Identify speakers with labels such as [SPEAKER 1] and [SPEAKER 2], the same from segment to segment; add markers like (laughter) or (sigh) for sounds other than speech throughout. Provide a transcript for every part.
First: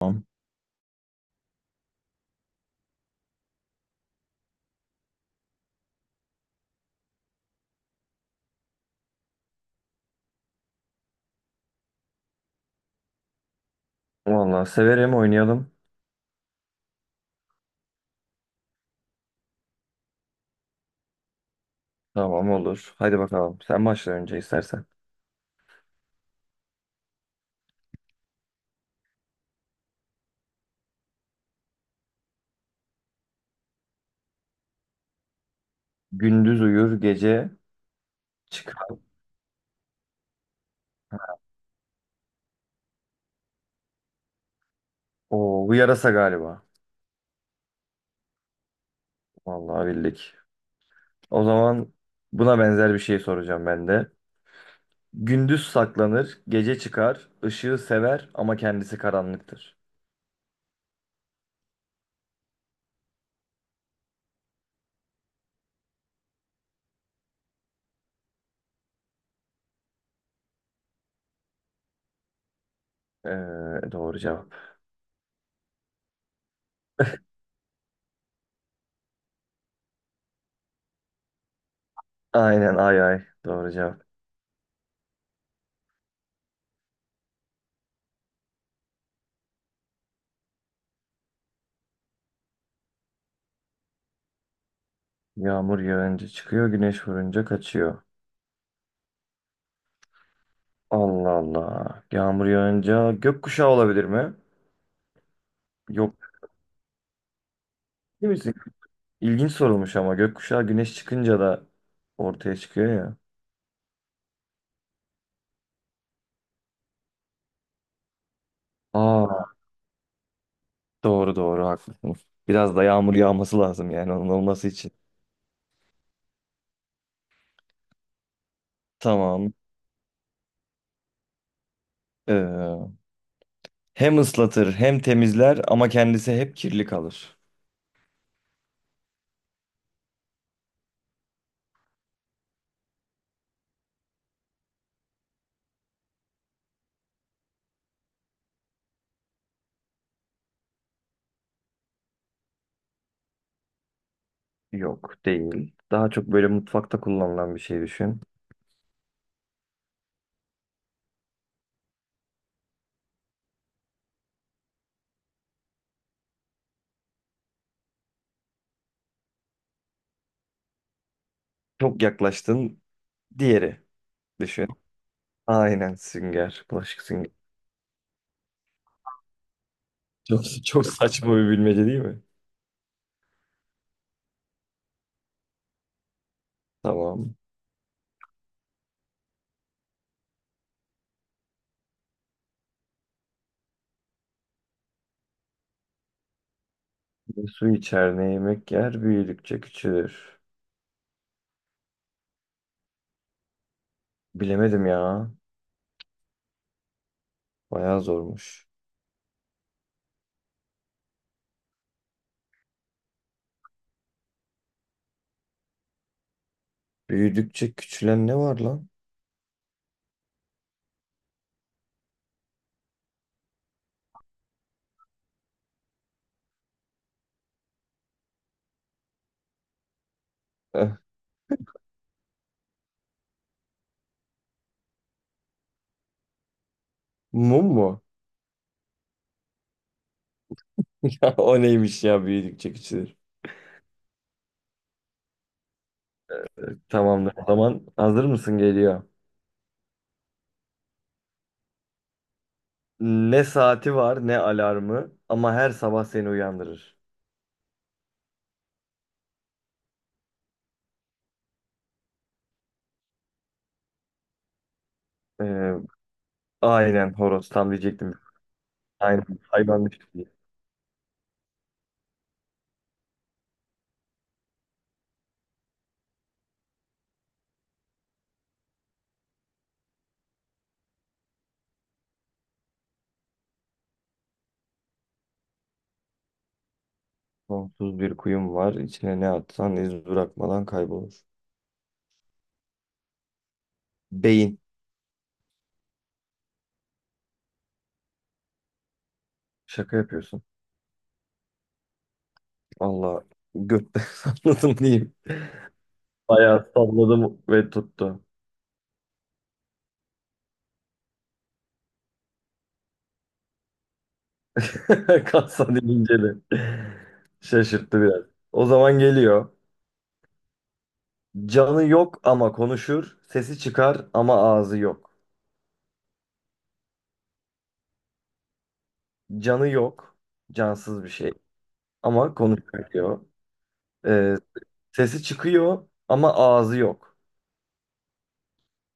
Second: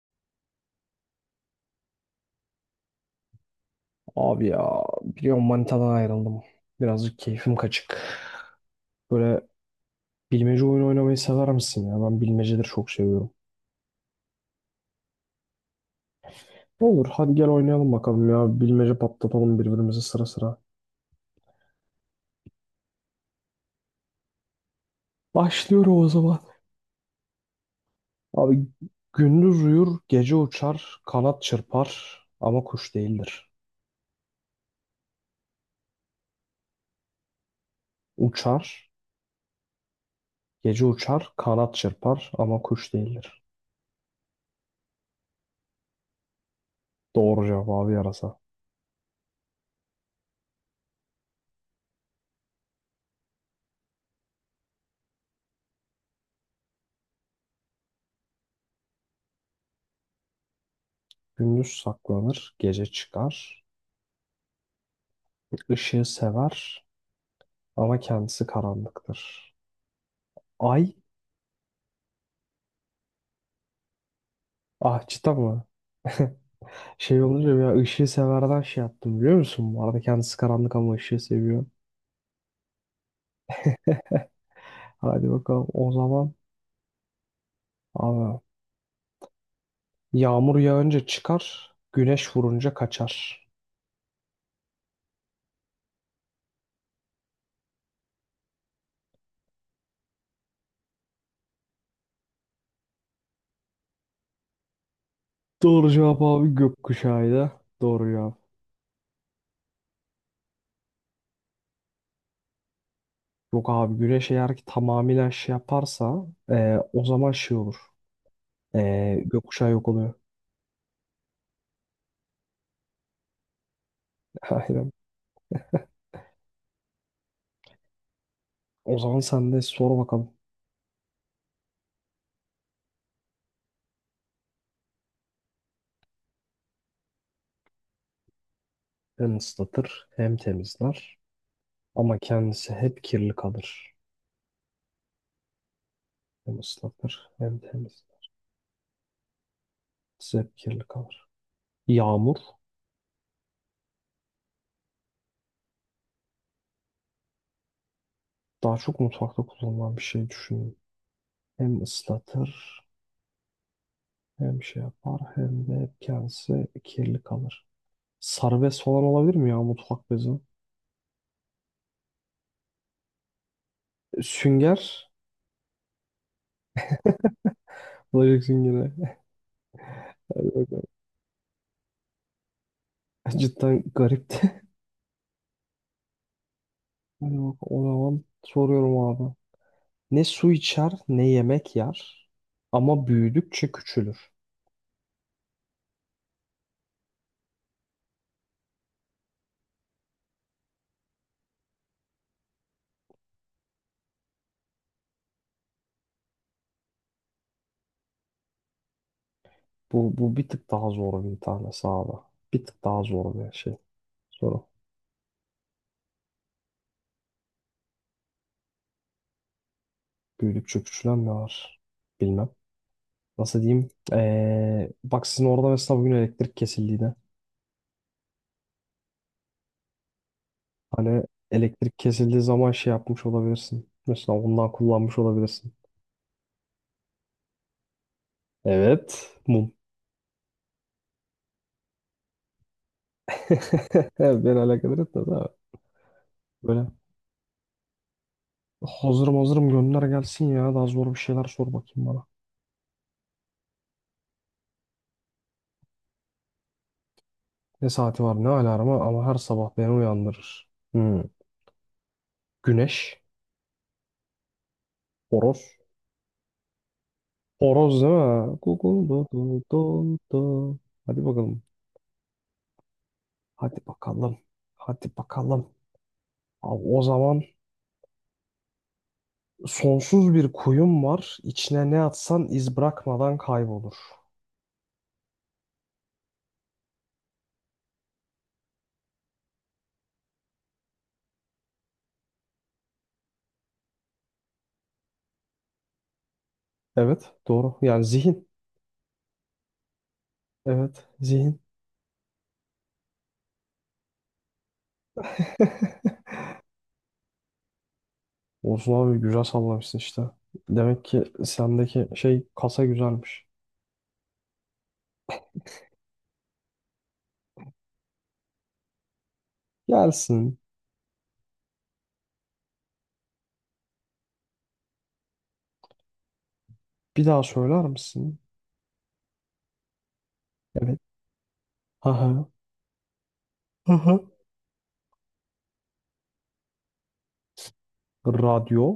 [SPEAKER 1] Tamam.
[SPEAKER 2] Abi ya biliyorum manitadan ayrıldım. Birazcık keyfim kaçık. Böyle bilmece oyunu oynamayı sever misin ya? Ben bilmeceleri çok seviyorum.
[SPEAKER 1] Vallahi severim, oynayalım.
[SPEAKER 2] Olur hadi gel oynayalım bakalım ya. Bilmece patlatalım birbirimize sıra sıra.
[SPEAKER 1] Tamam, olur. Hadi bakalım. Sen başla önce istersen.
[SPEAKER 2] Başlıyorum o zaman. Abi gündüz uyur, gece uçar, kanat çırpar ama kuş değildir.
[SPEAKER 1] Gündüz uyur, gece
[SPEAKER 2] Uçar,
[SPEAKER 1] çıkar.
[SPEAKER 2] gece uçar, kanat çırpar ama kuş değildir.
[SPEAKER 1] Oo, bu yarasa galiba.
[SPEAKER 2] Doğru cevap abi yarasa.
[SPEAKER 1] Vallahi bildik. O zaman buna benzer bir şey soracağım ben de. Gündüz saklanır, gece çıkar, ışığı sever ama kendisi karanlıktır.
[SPEAKER 2] Gündüz saklanır, gece çıkar, ışığı sever, ama kendisi karanlıktır. Ay
[SPEAKER 1] Ee, doğru cevap.
[SPEAKER 2] ahçıda mı? (laughs) Şey olunca ya ışığı severden şey yaptım biliyor musun? Bu arada kendisi karanlık ama ışığı seviyor.
[SPEAKER 1] Aynen, ay ay. Doğru cevap.
[SPEAKER 2] Hadi bakalım o zaman. Abi, yağmur yağınca çıkar, güneş vurunca kaçar.
[SPEAKER 1] Yağmur yağınca çıkıyor, güneş vurunca kaçıyor. Allah Allah. Yağmur yağınca gökkuşağı olabilir mi?
[SPEAKER 2] Doğru cevap
[SPEAKER 1] Yok.
[SPEAKER 2] abi gökkuşağıydı. Doğru
[SPEAKER 1] Değil
[SPEAKER 2] cevap.
[SPEAKER 1] misin? İlginç sorulmuş ama gökkuşağı güneş çıkınca da ortaya çıkıyor ya.
[SPEAKER 2] Yok abi güneş eğer ki tamamıyla şey yaparsa o zaman şey olur. E,
[SPEAKER 1] Aa,
[SPEAKER 2] gökkuşağı yok oluyor.
[SPEAKER 1] doğru doğru, haklısın. Biraz da yağmur yağması lazım yani onun
[SPEAKER 2] (laughs)
[SPEAKER 1] olması
[SPEAKER 2] Aynen.
[SPEAKER 1] için.
[SPEAKER 2] O zaman sen
[SPEAKER 1] Tamam.
[SPEAKER 2] de sor bakalım.
[SPEAKER 1] Ee, hem ıslatır hem temizler ama kendisi hep kirli kalır.
[SPEAKER 2] Hem ıslatır hem temizler. Ama kendisi hep kirli kalır. Hem ıslatır hem temiz. Kendisi hep kirli kalır. Yağmur
[SPEAKER 1] Yok, değil. Daha çok böyle mutfakta kullanılan bir şey düşün.
[SPEAKER 2] daha çok mutfakta kullanılan bir şey düşünün. Hem ıslatır hem şey yapar hem de hep kendisi kirli kalır. Sarı bez falan olabilir mi ya mutfak bezi?
[SPEAKER 1] Çok yaklaştın. Diğeri düşün.
[SPEAKER 2] Sünger.
[SPEAKER 1] Aynen, sünger. Bulaşık sünger.
[SPEAKER 2] Bulaşık süngeri.
[SPEAKER 1] Çok saçma bir bilmece değil mi?
[SPEAKER 2] (laughs) Cidden garipti.
[SPEAKER 1] Tamam.
[SPEAKER 2] Hadi bak o zaman soruyorum abi. Ne su içer ne yemek yer ama büyüdükçe küçülür.
[SPEAKER 1] Su içer ne yemek yer, büyüdükçe küçülür. Bilemedim ya. Bayağı zormuş.
[SPEAKER 2] Bu bir tık daha zor bir tane sağda. Bir tık daha zor bir şey. Soru.
[SPEAKER 1] Büyüdükçe küçülen ne var lan?
[SPEAKER 2] Büyüdükçe küçülen ne var? Bilmem. Nasıl diyeyim? Bak sizin orada mesela bugün elektrik kesildiğinde.
[SPEAKER 1] Eh,
[SPEAKER 2] Hani elektrik kesildiği zaman şey yapmış olabilirsin. Mesela ondan kullanmış olabilirsin.
[SPEAKER 1] mum mu?
[SPEAKER 2] Evet. Mum.
[SPEAKER 1] (laughs) Ya o neymiş ya, büyüdükçe küçülür.
[SPEAKER 2] (laughs) Beni alakadar etmez abi. Böyle
[SPEAKER 1] Tamamdır. O zaman hazır mısın, geliyor.
[SPEAKER 2] hazırım hazırım gönder gelsin ya. Daha zor bir şeyler sor bakayım bana.
[SPEAKER 1] Ne saati var ne alarmı ama her sabah seni uyandırır.
[SPEAKER 2] Ne saati var ne alarmı ama her sabah beni uyandırır. Hmm. Güneş. Horoz.
[SPEAKER 1] Ee, aynen horoz, tam
[SPEAKER 2] Horoz değil
[SPEAKER 1] diyecektim.
[SPEAKER 2] mi? Google do
[SPEAKER 1] Aynen,
[SPEAKER 2] do
[SPEAKER 1] hayvanmış
[SPEAKER 2] do
[SPEAKER 1] diye.
[SPEAKER 2] do. Hadi bakalım. Hadi bakalım. Hadi bakalım. Abi o zaman sonsuz bir kuyum var. İçine ne atsan iz bırakmadan kaybolur.
[SPEAKER 1] Sonsuz bir kuyum var. İçine ne atsan iz bırakmadan kaybolur. Beyin.
[SPEAKER 2] Evet, doğru. Yani zihin.
[SPEAKER 1] Şaka yapıyorsun.
[SPEAKER 2] Evet, zihin.
[SPEAKER 1] Allah, götten (laughs) salladım diyeyim.
[SPEAKER 2] (laughs)
[SPEAKER 1] Bayağı salladım ve tuttu.
[SPEAKER 2] Olsun abi güzel sallamışsın işte. Demek ki sendeki şey kasa güzelmiş.
[SPEAKER 1] (laughs) Kalsan inceli. Şaşırttı biraz. O zaman geliyor.
[SPEAKER 2] Gelsin.
[SPEAKER 1] Canı yok ama konuşur. Sesi çıkar ama ağzı yok.
[SPEAKER 2] Bir daha söyler misin?
[SPEAKER 1] Canı yok.
[SPEAKER 2] Evet.
[SPEAKER 1] Cansız bir şey.
[SPEAKER 2] Hı
[SPEAKER 1] Ama
[SPEAKER 2] hı.
[SPEAKER 1] konuşuyor.
[SPEAKER 2] Hı hı.
[SPEAKER 1] Ee, sesi çıkıyor ama ağzı yok.
[SPEAKER 2] Radyo.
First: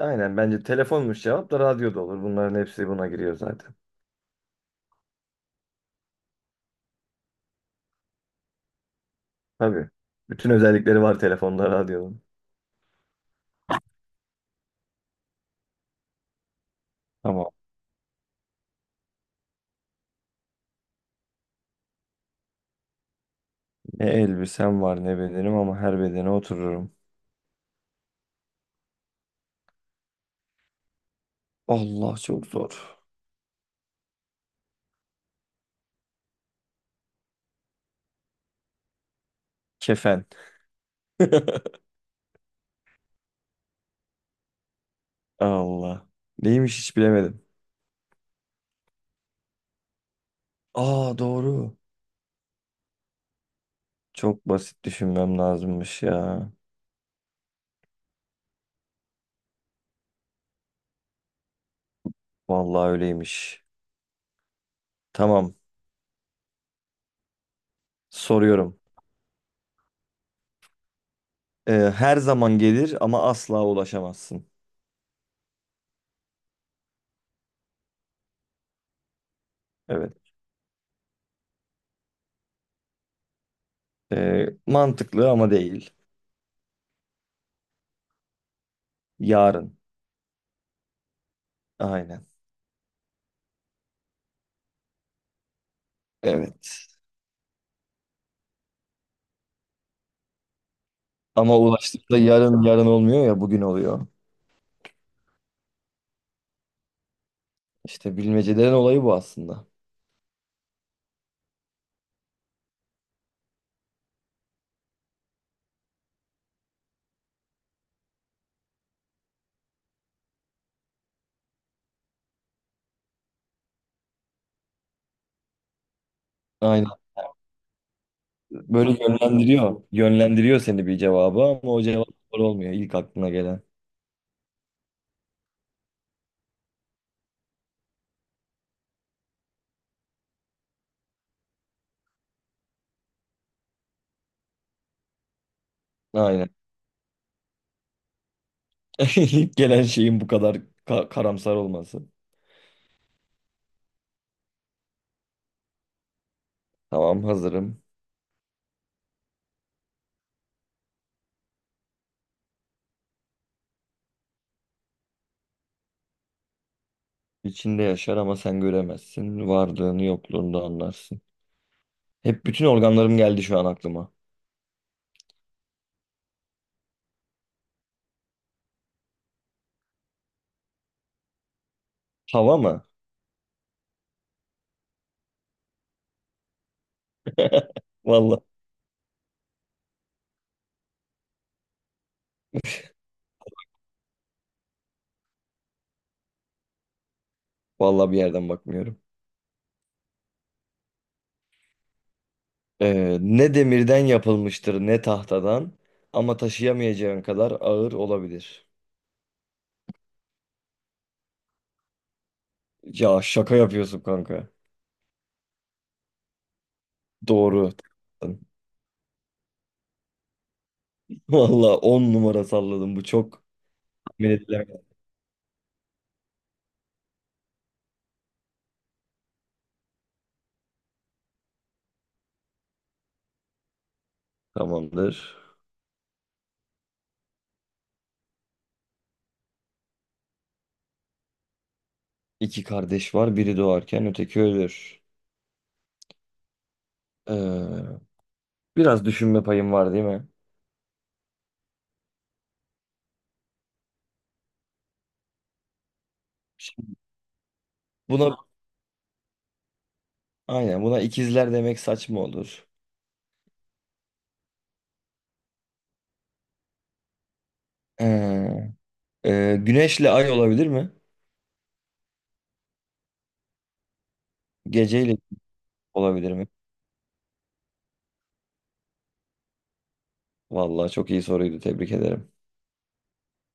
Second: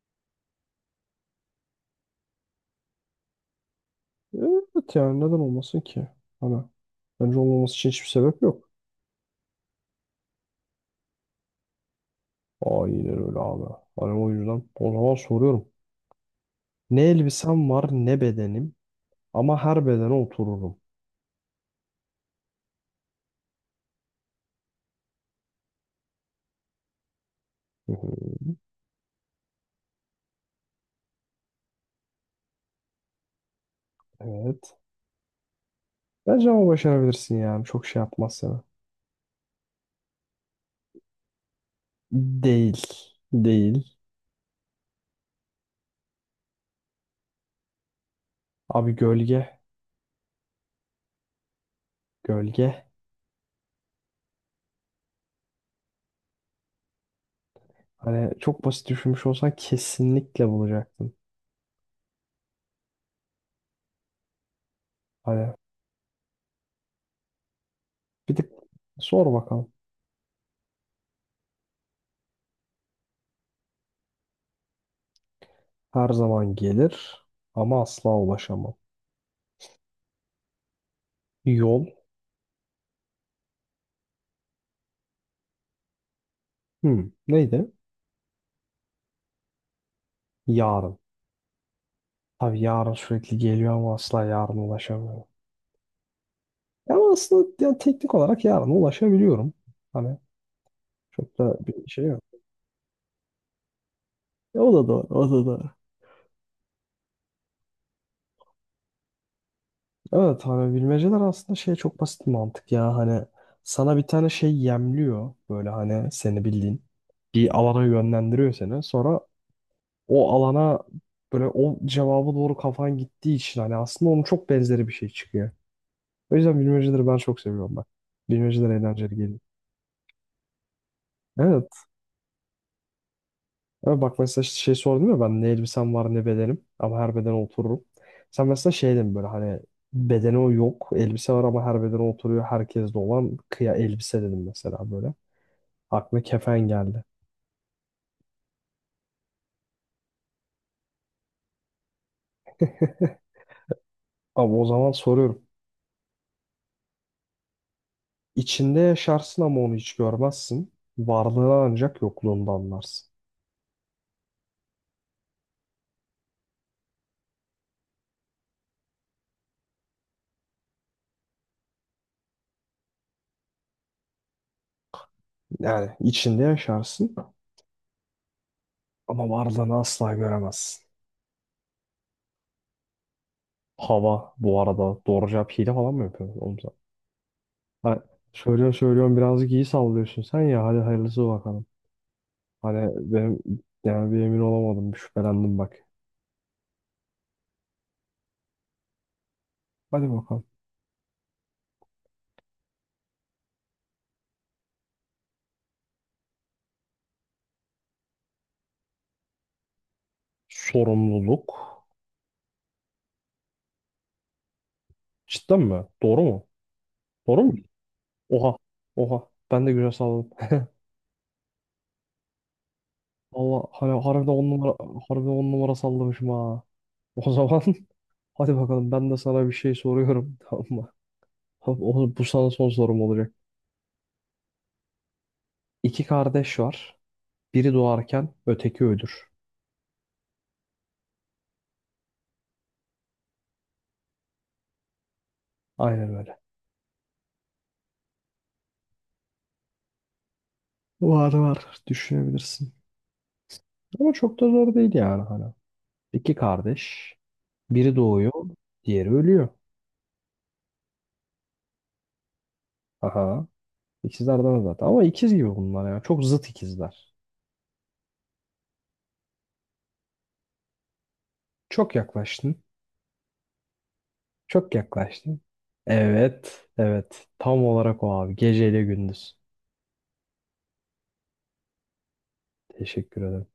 [SPEAKER 1] Aynen, bence telefonmuş cevap, da radyo da olur. Bunların hepsi buna giriyor zaten.
[SPEAKER 2] Evet yani neden olmasın ki? Hani bence olmaması için hiçbir sebep yok.
[SPEAKER 1] Tabii. Bütün özellikleri var telefonda, radyonun.
[SPEAKER 2] Aynen öyle abi. Hani o yüzden o zaman soruyorum. Ne
[SPEAKER 1] Tamam.
[SPEAKER 2] elbisem var ne bedenim ama her bedene otururum.
[SPEAKER 1] Ne elbisem var ne bedenim ama her bedene otururum.
[SPEAKER 2] (laughs) Hı hı.
[SPEAKER 1] Allah, çok zor.
[SPEAKER 2] Evet. Bence ama başarabilirsin yani. Çok şey yapmaz sana.
[SPEAKER 1] Kefen. (laughs)
[SPEAKER 2] Değil. Değil.
[SPEAKER 1] Allah. Neymiş, hiç bilemedim.
[SPEAKER 2] Abi gölge.
[SPEAKER 1] Aa, doğru.
[SPEAKER 2] Gölge.
[SPEAKER 1] Çok basit düşünmem lazımmış ya.
[SPEAKER 2] Hani çok basit düşünmüş olsan kesinlikle bulacaktın.
[SPEAKER 1] Vallahi öyleymiş.
[SPEAKER 2] Hani
[SPEAKER 1] Tamam.
[SPEAKER 2] bir tık
[SPEAKER 1] Soruyorum.
[SPEAKER 2] sor bakalım.
[SPEAKER 1] Her zaman gelir ama asla ulaşamazsın.
[SPEAKER 2] Her zaman gelir ama asla ulaşamam.
[SPEAKER 1] Evet.
[SPEAKER 2] Yol.
[SPEAKER 1] Mantıklı ama değil.
[SPEAKER 2] Hmm. Neydi?
[SPEAKER 1] Yarın.
[SPEAKER 2] Yarın.
[SPEAKER 1] Aynen.
[SPEAKER 2] Tabii yarın sürekli geliyor ama asla yarın ulaşamıyorum.
[SPEAKER 1] Evet.
[SPEAKER 2] Ama aslında yani teknik olarak yarın ulaşabiliyorum. Hani çok da
[SPEAKER 1] Ama
[SPEAKER 2] bir şey
[SPEAKER 1] ulaştıkta
[SPEAKER 2] yok.
[SPEAKER 1] yarın yarın olmuyor ya, bugün oluyor.
[SPEAKER 2] E, o da doğru, o da doğru.
[SPEAKER 1] İşte bilmecelerin olayı bu aslında.
[SPEAKER 2] Evet hani bilmeceler aslında şey çok basit bir mantık ya. Hani sana bir tane şey yemliyor. Böyle hani seni bildiğin. Bir alana yönlendiriyor seni. Sonra o alana böyle o cevaba doğru kafan gittiği için hani aslında onun çok benzeri bir şey çıkıyor. O yüzden
[SPEAKER 1] Aynen.
[SPEAKER 2] bilmeceleri ben çok seviyorum bak. Bilmeceler
[SPEAKER 1] Böyle
[SPEAKER 2] eğlenceli geliyor.
[SPEAKER 1] yönlendiriyor. Yönlendiriyor seni bir cevaba
[SPEAKER 2] Evet.
[SPEAKER 1] ama o cevap doğru olmuyor, ilk aklına gelen.
[SPEAKER 2] Ama bak mesela işte şey sordum ya ben ne elbisem var ne bedenim ama her bedene otururum. Sen mesela şey dedin böyle hani bedeni o yok elbise var ama her bedene oturuyor herkeste olan kıya elbise dedim mesela böyle. Aklıma
[SPEAKER 1] Aynen.
[SPEAKER 2] kefen geldi.
[SPEAKER 1] (laughs) İlk gelen şeyin bu kadar karamsar olması.
[SPEAKER 2] (laughs) Ama o zaman soruyorum.
[SPEAKER 1] Tamam, hazırım.
[SPEAKER 2] İçinde yaşarsın ama onu hiç görmezsin. Varlığını ancak yokluğunda anlarsın.
[SPEAKER 1] İçinde yaşar ama sen göremezsin. Varlığını yokluğunu anlarsın. Hep bütün organlarım geldi şu an aklıma.
[SPEAKER 2] Yani içinde yaşarsın ama varlığını asla göremezsin.
[SPEAKER 1] Hava mı?
[SPEAKER 2] Hava bu arada doğru cevap hile falan mı yapıyorsun? Oğlum. Ha,
[SPEAKER 1] Vallahi,
[SPEAKER 2] söylüyorum söylüyorum birazcık iyi sallıyorsun sen ya hadi hayırlısı bakalım. Hani benim yani bir emin olamadım bir şüphelendim bak.
[SPEAKER 1] bir yerden bakmıyorum.
[SPEAKER 2] Hadi bakalım.
[SPEAKER 1] Ne demirden yapılmıştır ne tahtadan ama taşıyamayacağın kadar ağır olabilir.
[SPEAKER 2] Sorumluluk.
[SPEAKER 1] Ya şaka yapıyorsun kanka.
[SPEAKER 2] Cidden mi? Doğru mu? Doğru mu?
[SPEAKER 1] Doğru.
[SPEAKER 2] Oha. Oha. Ben de güzel salladım.
[SPEAKER 1] (laughs) Vallahi 10 numara salladım. Bu
[SPEAKER 2] (laughs)
[SPEAKER 1] çok
[SPEAKER 2] Allah hani
[SPEAKER 1] tahmin
[SPEAKER 2] harbiden on numara
[SPEAKER 1] edilemez.
[SPEAKER 2] harbiden on numara sallamışım ha. O zaman (laughs) hadi bakalım ben de sana bir şey soruyorum, (laughs) tamam mı? Tamam, bu sana son sorum olacak.
[SPEAKER 1] Tamamdır.
[SPEAKER 2] İki kardeş var. Biri doğarken öteki ölür.
[SPEAKER 1] İki kardeş var. Biri doğarken öteki ölür.
[SPEAKER 2] Aynen öyle.
[SPEAKER 1] Ee, biraz düşünme payım var değil mi?
[SPEAKER 2] Var var düşünebilirsin. Ama çok da zor değil yani hala. İki
[SPEAKER 1] Şimdi
[SPEAKER 2] kardeş. Biri doğuyor,
[SPEAKER 1] buna
[SPEAKER 2] diğeri ölüyor.
[SPEAKER 1] aynen, buna ikizler demek saçma olur.
[SPEAKER 2] Aha. İkizler de var zaten. Ama ikiz gibi bunlar ya. Çok zıt ikizler.
[SPEAKER 1] Ee, güneşle ay olabilir mi?
[SPEAKER 2] Çok yaklaştın. Çok
[SPEAKER 1] Geceyle
[SPEAKER 2] yaklaştın.
[SPEAKER 1] olabilir mi?
[SPEAKER 2] Evet. Evet. Tam olarak o abi. Geceyle gündüz.
[SPEAKER 1] Vallahi çok iyi soruydu. Tebrik ederim.
[SPEAKER 2] Teşekkür ederim.